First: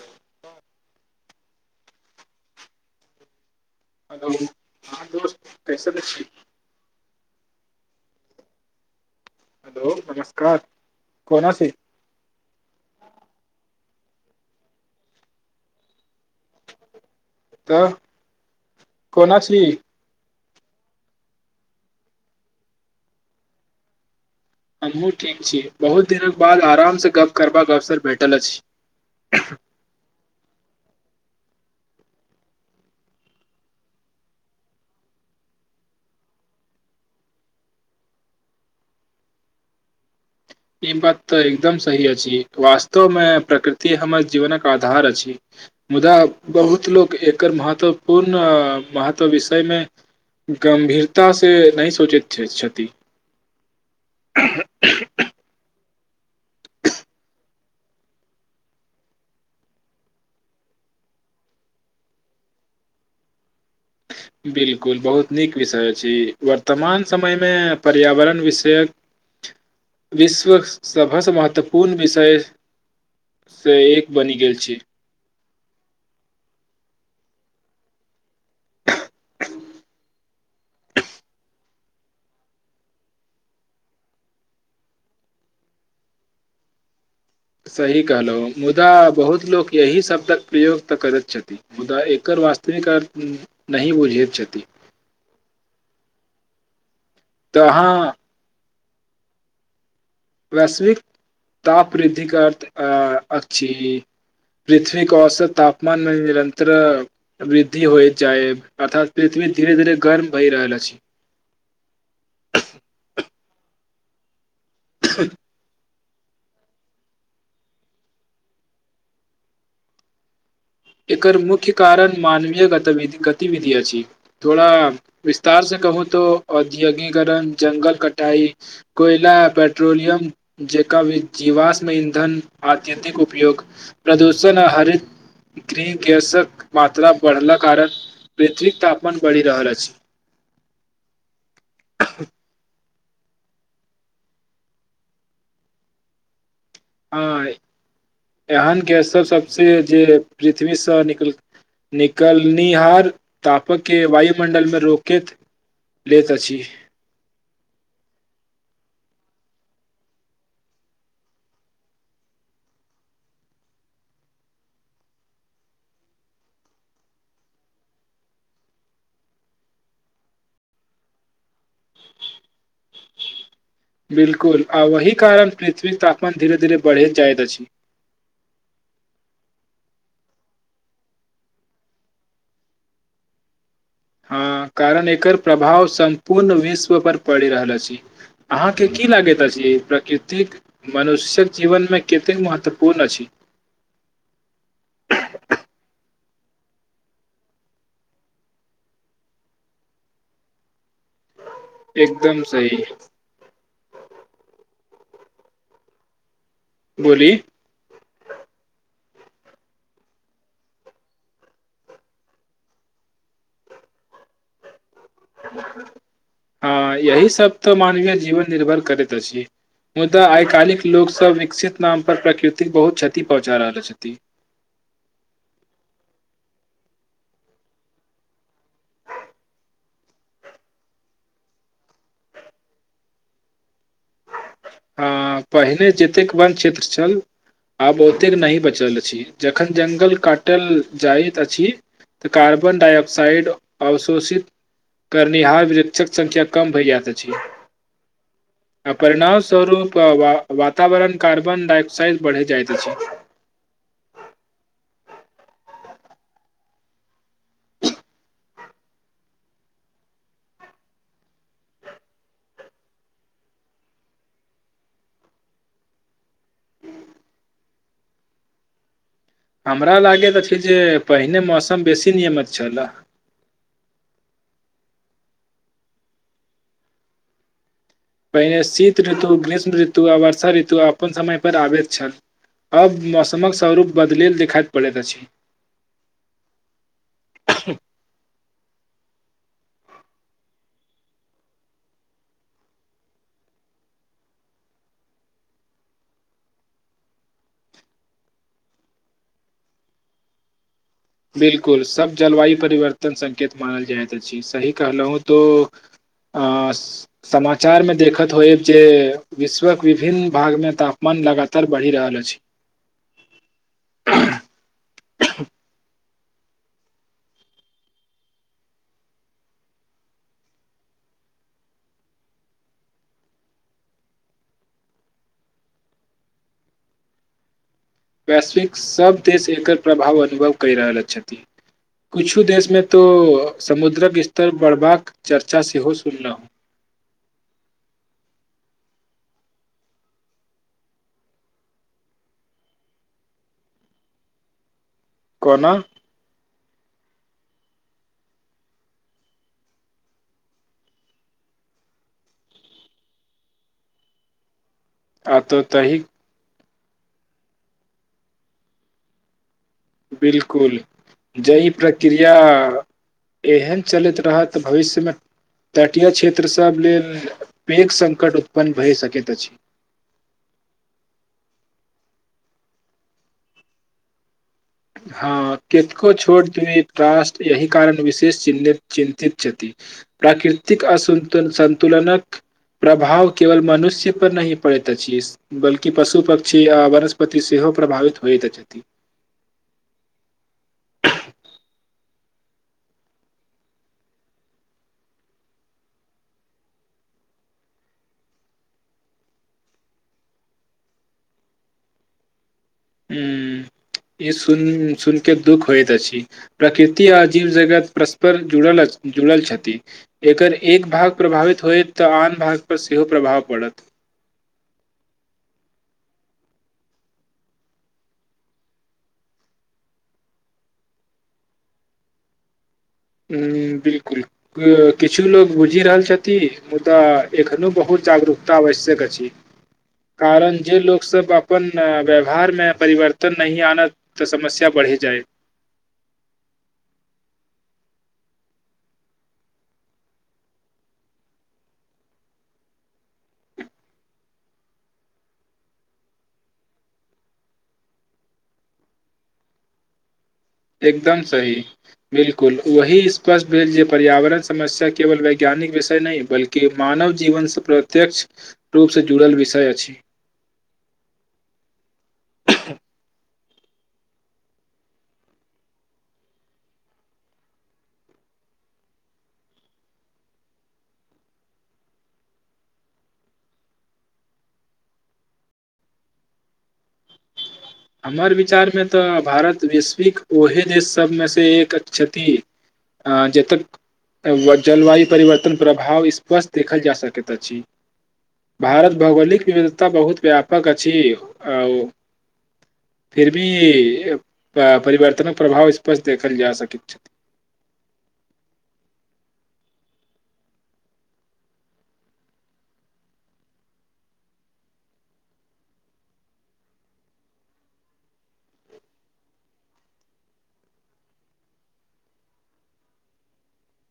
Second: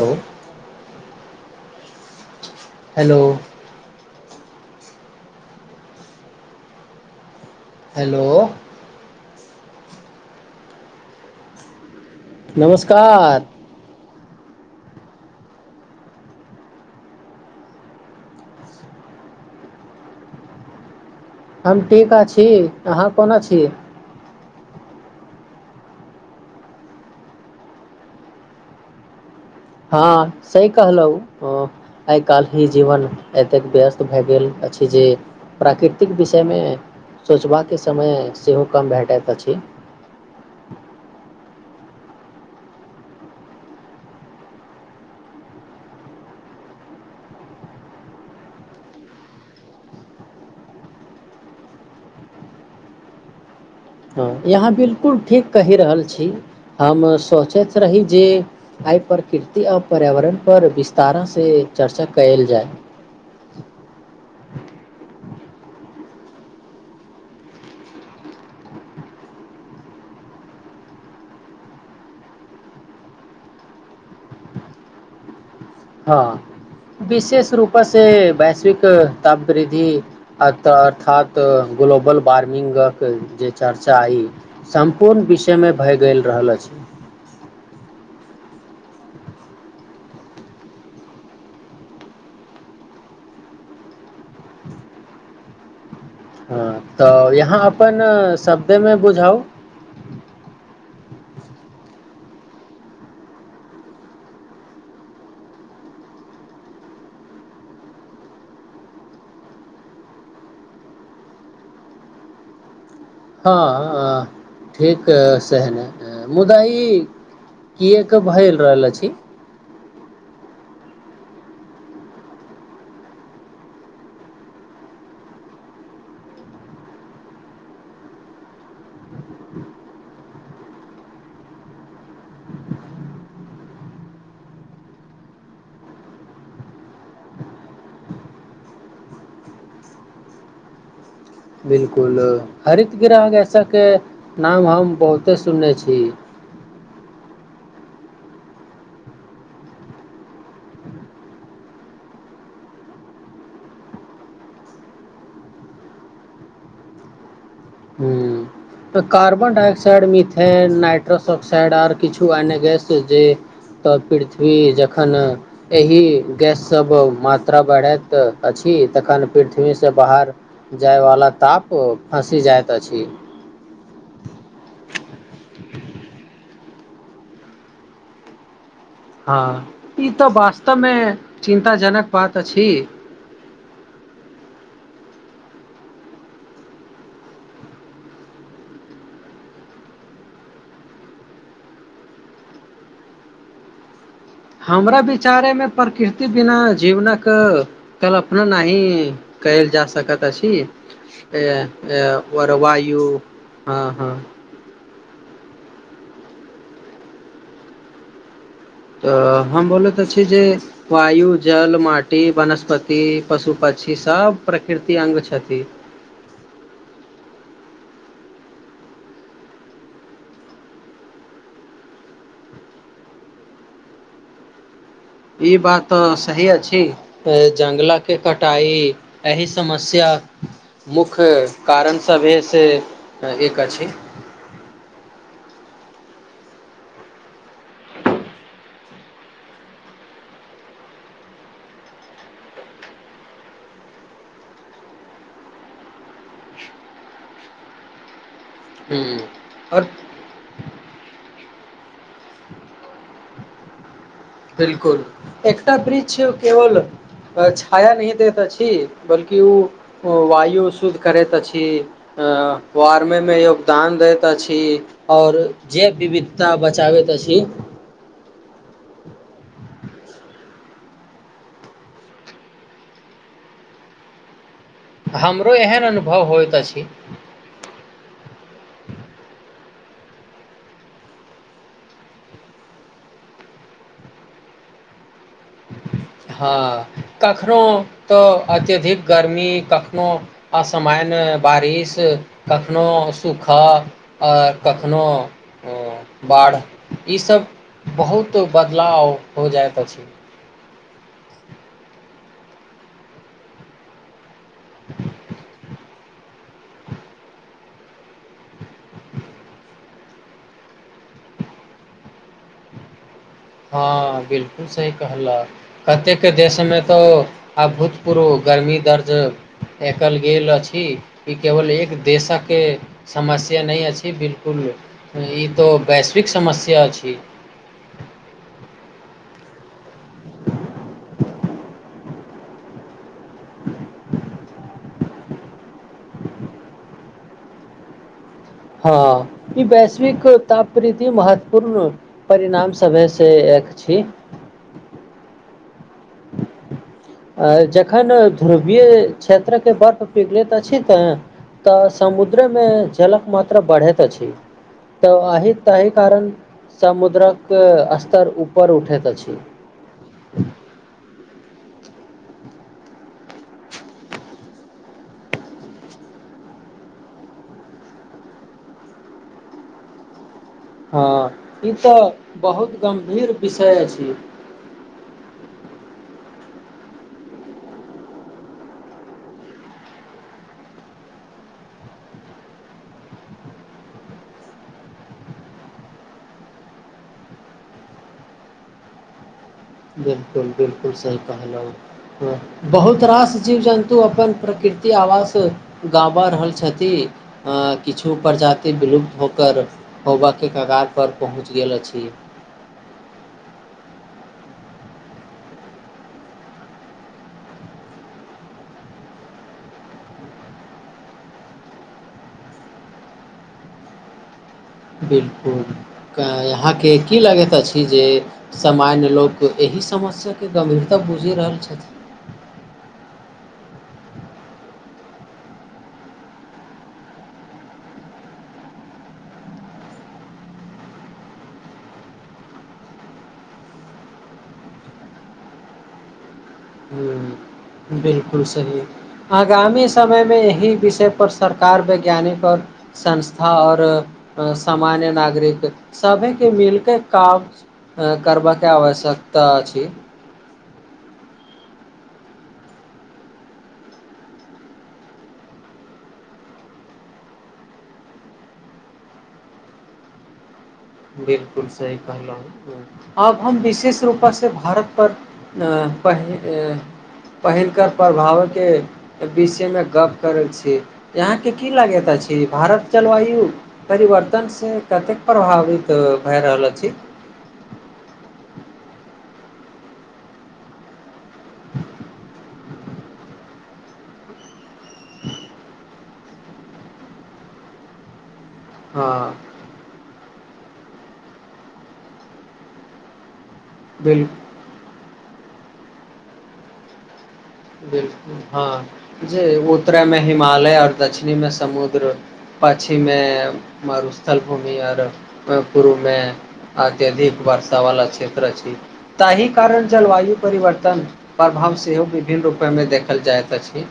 hello [unintelligible] hello hello हा दोस्त कैसन छी हेलो हेलो नमस्कार कोना छी नमस्कार तऽ कोना छी हम टीका अछी अहाँ कोना छी हमहूँ ठीक छी बहुत दिनक बाद आरामसँ गप्प करबाक अवसर भेटल अछि [unintelligible] हँ सही कहलहु आइ काल्हि ही जीवन एतेक व्यस्त भए गेल अछि जे प्राकृतिक विषयमे सोचबाक समय सेहो कम भेटैत अछि ई बात तऽ एकदम सही अछि वास्तवमे प्रकृति हमर जीवनक आधार अछि मुदा बहुत लोक एकर महत्वपूर्ण महत्व विषयमे गंभीरता से नहि सोचैत छै छथि ह यहाँ बिलकुल ठीक कहि रहल छी हम सोचैत रही जे आइ प्रकृति आर पर्यावरण पर विस्तारा से चर्चा कयल जाय [unintelligible] बिलकुल बहुत नीक विषय छी वर्तमान समयमे पर्यावरण विषयक विश्व सभसँ महत्वपूर्ण विषय सँ एक बनि गेल छी हँ विशेष रूप से वैश्विक ताप वृद्धि आत अर्थात ग्लोबल वार्मिंगक जे चर्चा ई सम्पूर्ण विषयमे भए गेल रहल अछि [inaudible] सही कहलहुँ मुदा बहुत लोक यही शब्दक प्रयोग तऽ करैत छथि मुदा एकर वास्तविक अर्थ नहि बुझैत छथि हँ तऽ यहाँ अपन शब्द मे बुझाउ वैश्विक ताप वृद्धि कर अथ अ अछि पृथ्वी औसत तापमान मे निरन्तर वृद्धि हो जाय अर्थात पृथ्वी धीरे धीरे गर्म भहि रहल छी हँ ठीक सेहने मुदा ई किएक भए रहल अछि एकर मुख्य कारण मानवीय गतिविधि अछि थोड़ा विस्तारसँ कहू त औद्योगीकरण जंगल कटाई कोयला पेट्रोलियम जै जीवाशमे ईंधन अत्यधिक उपयोग प्रदूषण आ हरित गृह गैसक मात्रा बढ़ला कारण वैतिरिक तापमान बढ़ि रहल अछि [inaudible] बिलकुल हरित ग्रह सबके नाम हम बहुते सुनने छी ह एहन के सब सबस जे पृथ्वीसँ निकल निकलनिहार तापक के वायुमंडल मे रोकैत लेत अछि हू तऽ carbon dioxide methane nitrous oxide आर किछु एने गस जे तऽ पृथ्वी जखन एहि गैस सब मात्रा बढ़ैत अछि तखन पृथ्वी से बाहर जायवाला ताप फँसी जायत बिलकुल आ वहि कारण पृथ्वी तापमान धीरे धीरे बढ़े जायत अछि हँ ई तऽ वास्तवमे चिन्तााजनक बात अछि [inaudible] हँ कारण एकर प्रभाव सम्पूर्ण विश्व पर पड़ि रहल अछि अहाँके की लागैत अछि ई प्रकृतिक मनुष्यक जीवनमे कतेक महत्वपूर्ण अछि [inaudible] हमरा विचारे मे प्रकृति बिना जीवनक कल्पना नहि कैल जा सकत अछि [inaudible] एकदम आओर सही वायु हँ हँ बोली त हम बोलैत आछि जे वायु जल माटी वनस्पति पशु पक्षी सब प्रकृति अंग छथि हँ यही सबब तऽ मानवीय जीवन निर्भर करैत छी मुदा आइ काल् लोकसभ विकसित नाम पर प्रकृतिक बहुत क्षति पहुँचा रहल छथि [inaudible] ई बात त सही अछि जंगला के कटाई एहि समस्या मुख्य कारण सभहे से एक अछि हँ पहिने जतेक वन क्षेत्र छल आब ओतेक नहि बचल अछि जखन जंगल काटल जाइत अछि तऽ कार्बन डाायऑक्सइड अवशोषित करनीहारार वृक्षक संख्य कम भइ जात अछि हूँ परिणाम आओर स्वरूप वातावरण कार्बन डायओक्साड बढ़े जाइत छै बिलकुल एकटा वृक्ष केवल छाया न दैत अछि बल्कि ओ वायु शुद्ध करैत अछि वारमे मे योगदान दैत अछि आऔर जे विविधता बचाबैत अछि [unintelligible] [inaudible] हमरा लागयत अछि जे पहिने मौसम बेसी नियमित छलाह [inaudible] हमरो एहन अनुभव होइतइत अछि पहिने शीत ऋतु ग्रीष्म ऋतु आ वर्षा ऋतु अपन समय पर आबैत छल अब मौसमक स्वरूप बदलेल देखाइ पड़ैत अछि हँ कखनो त अत्यधिक गर्मी कखनो असामान्य बारिश कखनो सुख हऽ आओ कखनोहु बाढ़ि ईसभ बहुत बदलाव हो जाइत अछि बिलकुल सब जलवायु परिवर्तन संकेत मानल जाय जी सही कहलहु त अ समा चार मे देखत होयब जे विश्वक विभिन्न भाग मे तापमान लगातार बढ़ि रहल अछि [inaudible] हँ बिलकुल सही कहल कतेक के देशमे तो अभूतपूर्व गर्मी दर्ज एकल गेल अछि ई केवल एक देशक समस्या नहि अछि बिलकुल ई तो वैश्विक समस्या छी वैश्विक सभ देश एकर प्रभाव अनुभव कहि रहल छथि कुछू देशमें तो समुद्रक स्तर बढ़बाक चर्चा सेहो सुन लउ हँ ई वैश्विक तापति महत्वपूर्ण परिणाम समय से देख छी कोना आ जखन ध्रुवीय क्षेत्रके बर्फ पिघलैत अछि तऽ तऽ समुद्रमे जलक मात्रा बढ़ैत अछि तऽ ह तहि कारण समुद्रक अस्तर ऊपर उठैत छै बिलकुल जहि प्रक्रिया एहन चलैत रहत त भविष्यमे तटीय क्षेत्र सभ लेल पेघ संकट उत्पन्न भए सकैत अछि [inaudible] हँ ई तऽ बहुत गम्भीर विषय छी हँ कतको छोट द्रासट यह कारण विशेष चिन्तित छथि प्राकृतिक असन्तुलनक सन्तुलनक प्रभाव केवल मनुष्य पर नहि पड़ैत अछि बल्कि पशु पक्षी आ वनस्पति सेहो प्रभावित होइतइत बिलकुल बिलकुल सी कहल बहुत रास जीव जन्तु अपन प्रकृति कीति आवास गाबा रहल छथि किछु प्रजाति विलुप्त होकर होबऽ के कगार पर पहुँच गेल अछि हू ई सुन सुन के दुःख होइत अछि प्रकृति आ जीव जगत परस्पर जुड़ल जुड़ल छथि एकर एक भाग प्रभावित होय तऽ आन भाग पर सेहो प्रभाव पड़त [inaudible] बिलकुल यहाँके की लगैत अछि जे सामान्य लोक ई समस्याके गम्भीरता बुझि रहल छथि [inaudible] ह बिल्कुल किछु लोग बुझि रहल छथि मुदा एखनो बहुत जागरूक आवश्यक अछि कारण जे लोको सब अपन व्यवहार मे परिवर्तन नहि आना तऽ समस्या पड़ पढ़ी जाइ हू बिलकुल सही आगामी समयमे यी विषय पर सरकार वैज्ञानिक आओर संस्था आऔर सामान्य नागरिक सभ के मिलके काम करबाक के आवश्यकता अछि एकदम सही बिलकुल वही स्पष्ट भेल जे पर्यावरण समस्या केवल वैज्ञानिक विषय नहि बल्कि मानव जीवन से प्रत्यक्ष रूप से जुड़ल विषय अछि [inaudible] बिलकुल सही कहलहु हम विशेष रूपासँ भारत पर पहिल पहिलनकर प्रभाव के विषय मे गप करे छी यहाँ के की लागे भारत जलवायु परिवर्तनसँ कतेक प्रभावित तऽ भए रहल रहल छी हमर विचारमे तऽ भारत वैश्विक ओहे देश सबमे से एक क्षति आ जतेक जलवायु परिवर्तन प्रभाव स्पष्ट देखल जा सकैत अछि भारत हँ भौगोलिक विविधता बहुत व्यापक अछि आ ओ फि की बिल परिवर्तनक प्रभाव स्पष्ट देखल जा सकइ छथ बिलकुल हां जी उत्तरेमे हिमालय आर दक्षिणीमे समुद्र पाछीमे मारुस्थल भूमि आर पूर्वमे अत्यधिक वर्षा वला क्षेत्र अछि ताहि कारण जलवायु परिवर्तन हम सेहो विभिन्न रूपेमे देखल जाइत अछि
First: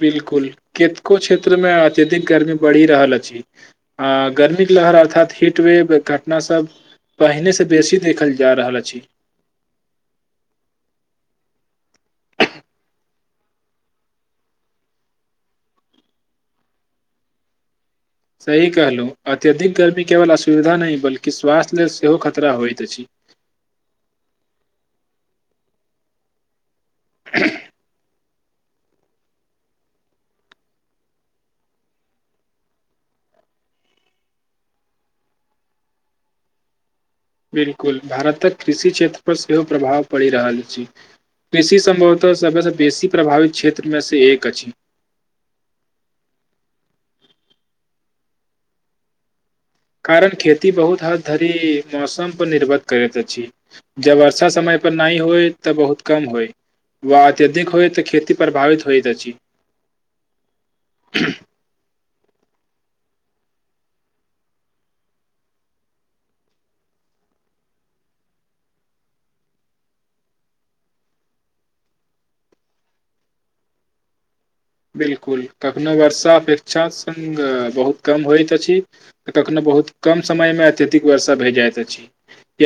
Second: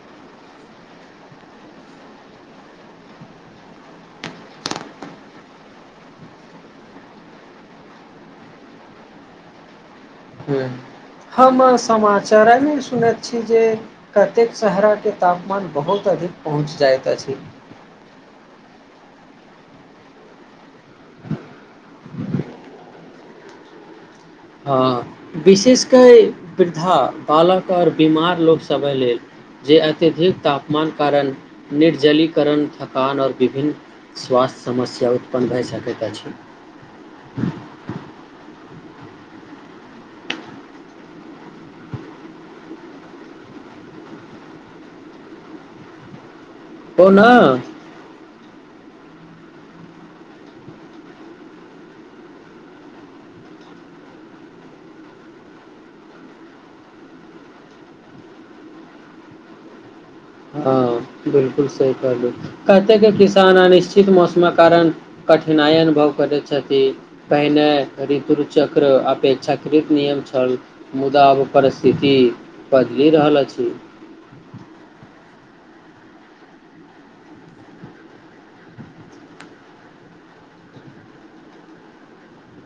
बिलकुल कतको क्षेत्र मे अत्यधिक गर्मी बढ़ि रहल अछि आ गर्मी लहर अर्थात हीट वेव घटना सब पहिने से बेसी देखल जा रहल अछि [inaudible] हूंअ् हम समाचारमे सुने छी जे कतेक शहराके तापमान बहुत अधिक पहुँच जाइत अछि सही कहलौं अत्यधिक गर्मी केवल असुविधा नहि बल्कि स्वास्थ्य लेल सेहो खतरा होइत अछि [inaudible] विशेषकर वृद्धा बालक और बीमार लोकसभे लेल जे अत्यधिक तापमान कारण निर्जलीकरण थकानऔर विभिन्न स्वास्थ्य समस्या उत्पन्न भए सकैत अछि बिलकुल भारतक कृषि क्षेत्र पर सेहो प्रभाव पड़ि रहल अछि कृषि सम्भवतः सबसँ बेसी प्रभावित क्षेत्रमे से एक अछि ओ ना कारण खेती बहुत हद धरी मौसम पर निर्भर करैत अछि जब वर्षा समय पर नहि होय तऽ बहुत कम होइ व अत्यधिक होए तऽ खेती प्रभावित होइत अछि हां बिलकुल सही कतेके किसान अनिश्चित मौसमक कारण कठिनाइ अनुभव करैत छथिन पहिने ऋतु चक्र अपेक्षाकृत नियम छल मुदाब परस्थित की बदली रहल अछि [inaudible] बिल्कुल कखनो वर्षा अपेक्षा संग बहुत कम होइत अछि कखनो बहुत कम समय मे अत्यधिक वर्षा भए जाइत अछि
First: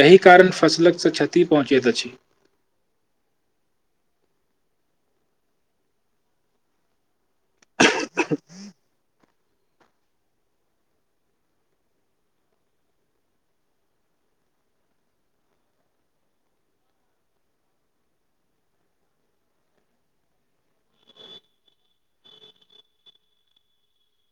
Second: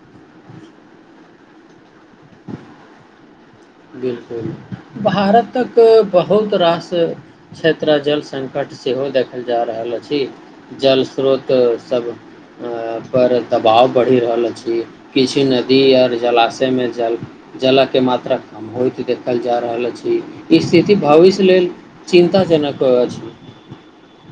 यही कारण फसलकसँ क्षति पहुँचैत अछि बिलकुल भारतक बहुत रास क्षेत्र जल संकट सेहो देखल जा रहल अछि जल स्रोत सब अ पर दबाव बढ़ि रहल अछि किछु नदी और जलाशय मे जल जलअ के मात्रा कम होइत देखल जा रहल अछि ई स्थिति भविष्य लेल चिन्ताजनक अछि [inaudible]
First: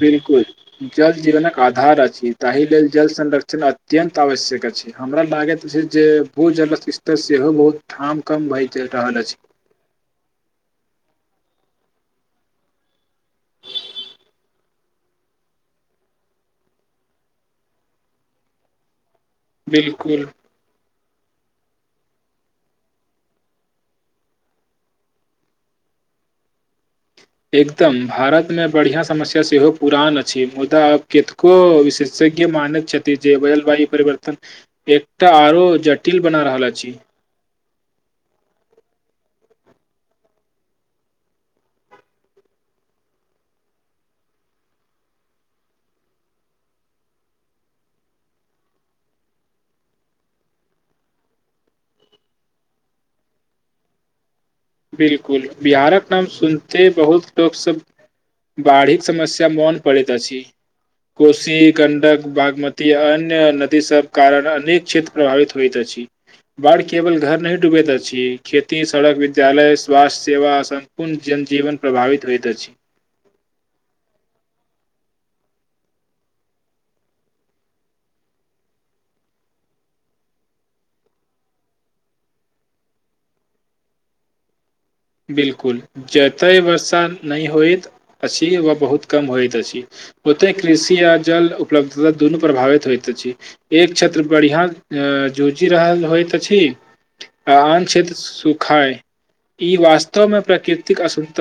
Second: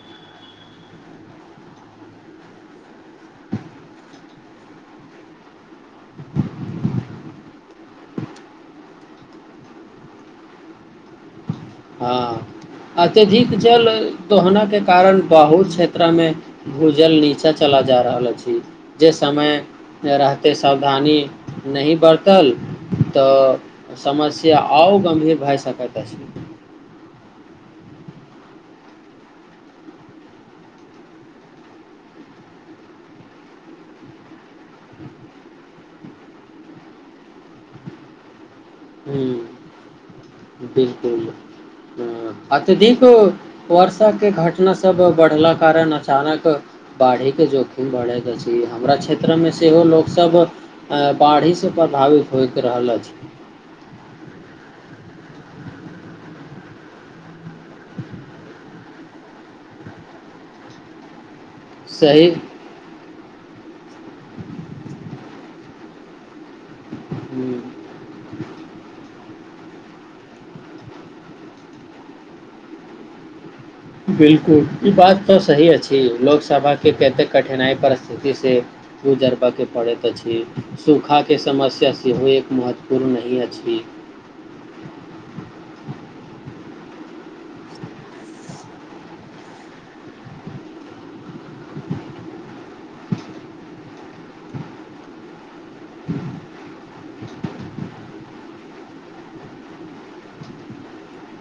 बिलकुल जल जीवनक आधार अछि ताहि लेल जल संरक्षण अत्यन्त आवश्यक हमरा लागैत जे भूजल स्तर सेहो बहुत ठाम कम भय रहल अछि हां अत्यधिक जल दोहना के कारण बहु क्षेत्र मे भूजल नीचा चला जा रहल अछि जे समय बिल्कुल रहते सावधानी नहि बर्तल तऽ समस्या आओ गम्भीर भए सकैत अछि एकदम भारतमे बढ़िआँ समस्या सेहो पुरान अछि मुदा आब केतको विशेष के मानैत छथि जे जलवायु परिवर्तन एकटा आरो जटिल बना रहल अछि [inaudible] हूंअ् बिलकुल हं अत्यधिक वर्षाक के घटना सब बढ़ला कारण अचानक बाढ़िके जोखिम बढ़ैत अछि हमरा क्षेत्रमे सेहो लोकसभ बाढ़िसँ प्रभावित होइत रहल अछि बिलकुल बिहारक नाम सुनते बहुत लोक सब बाढ़िक समस्या मन पड़ैत अछि कोशी गंडक सही बागमती आ अन्य नदी सभ कारण अनेक क्षेत्र प्रभावित होइत अछि बाढ़ केवल घर नहि हम्म, डूबेत अछि खेती सड़क वि विद्यालय स्वास्थ्य सेवा संपूर्ण जनजीवन प्रभावित होइत अछि बिलकुल ई बात त सही अछि लोकसभा के कतेक कठिनाई परिस्थिति से गुजरबयके पड़ैत अछि सूखाके समस्या सेहो एक महत्वपूर्ण नहि अछि [inaudible] बिलकुल जतय वर्षा नहि होइत अछि व बहुत कम होइत अछि होते कृषि आ जल उपलब्धता दुनू प्रभावित होइत अछि एक क्षेत्र बढ़िआं जूझि रहल होइत अछि आ आन क्षेत्र सुखाय ई वास्तवमें प्राकृतिक असुन्त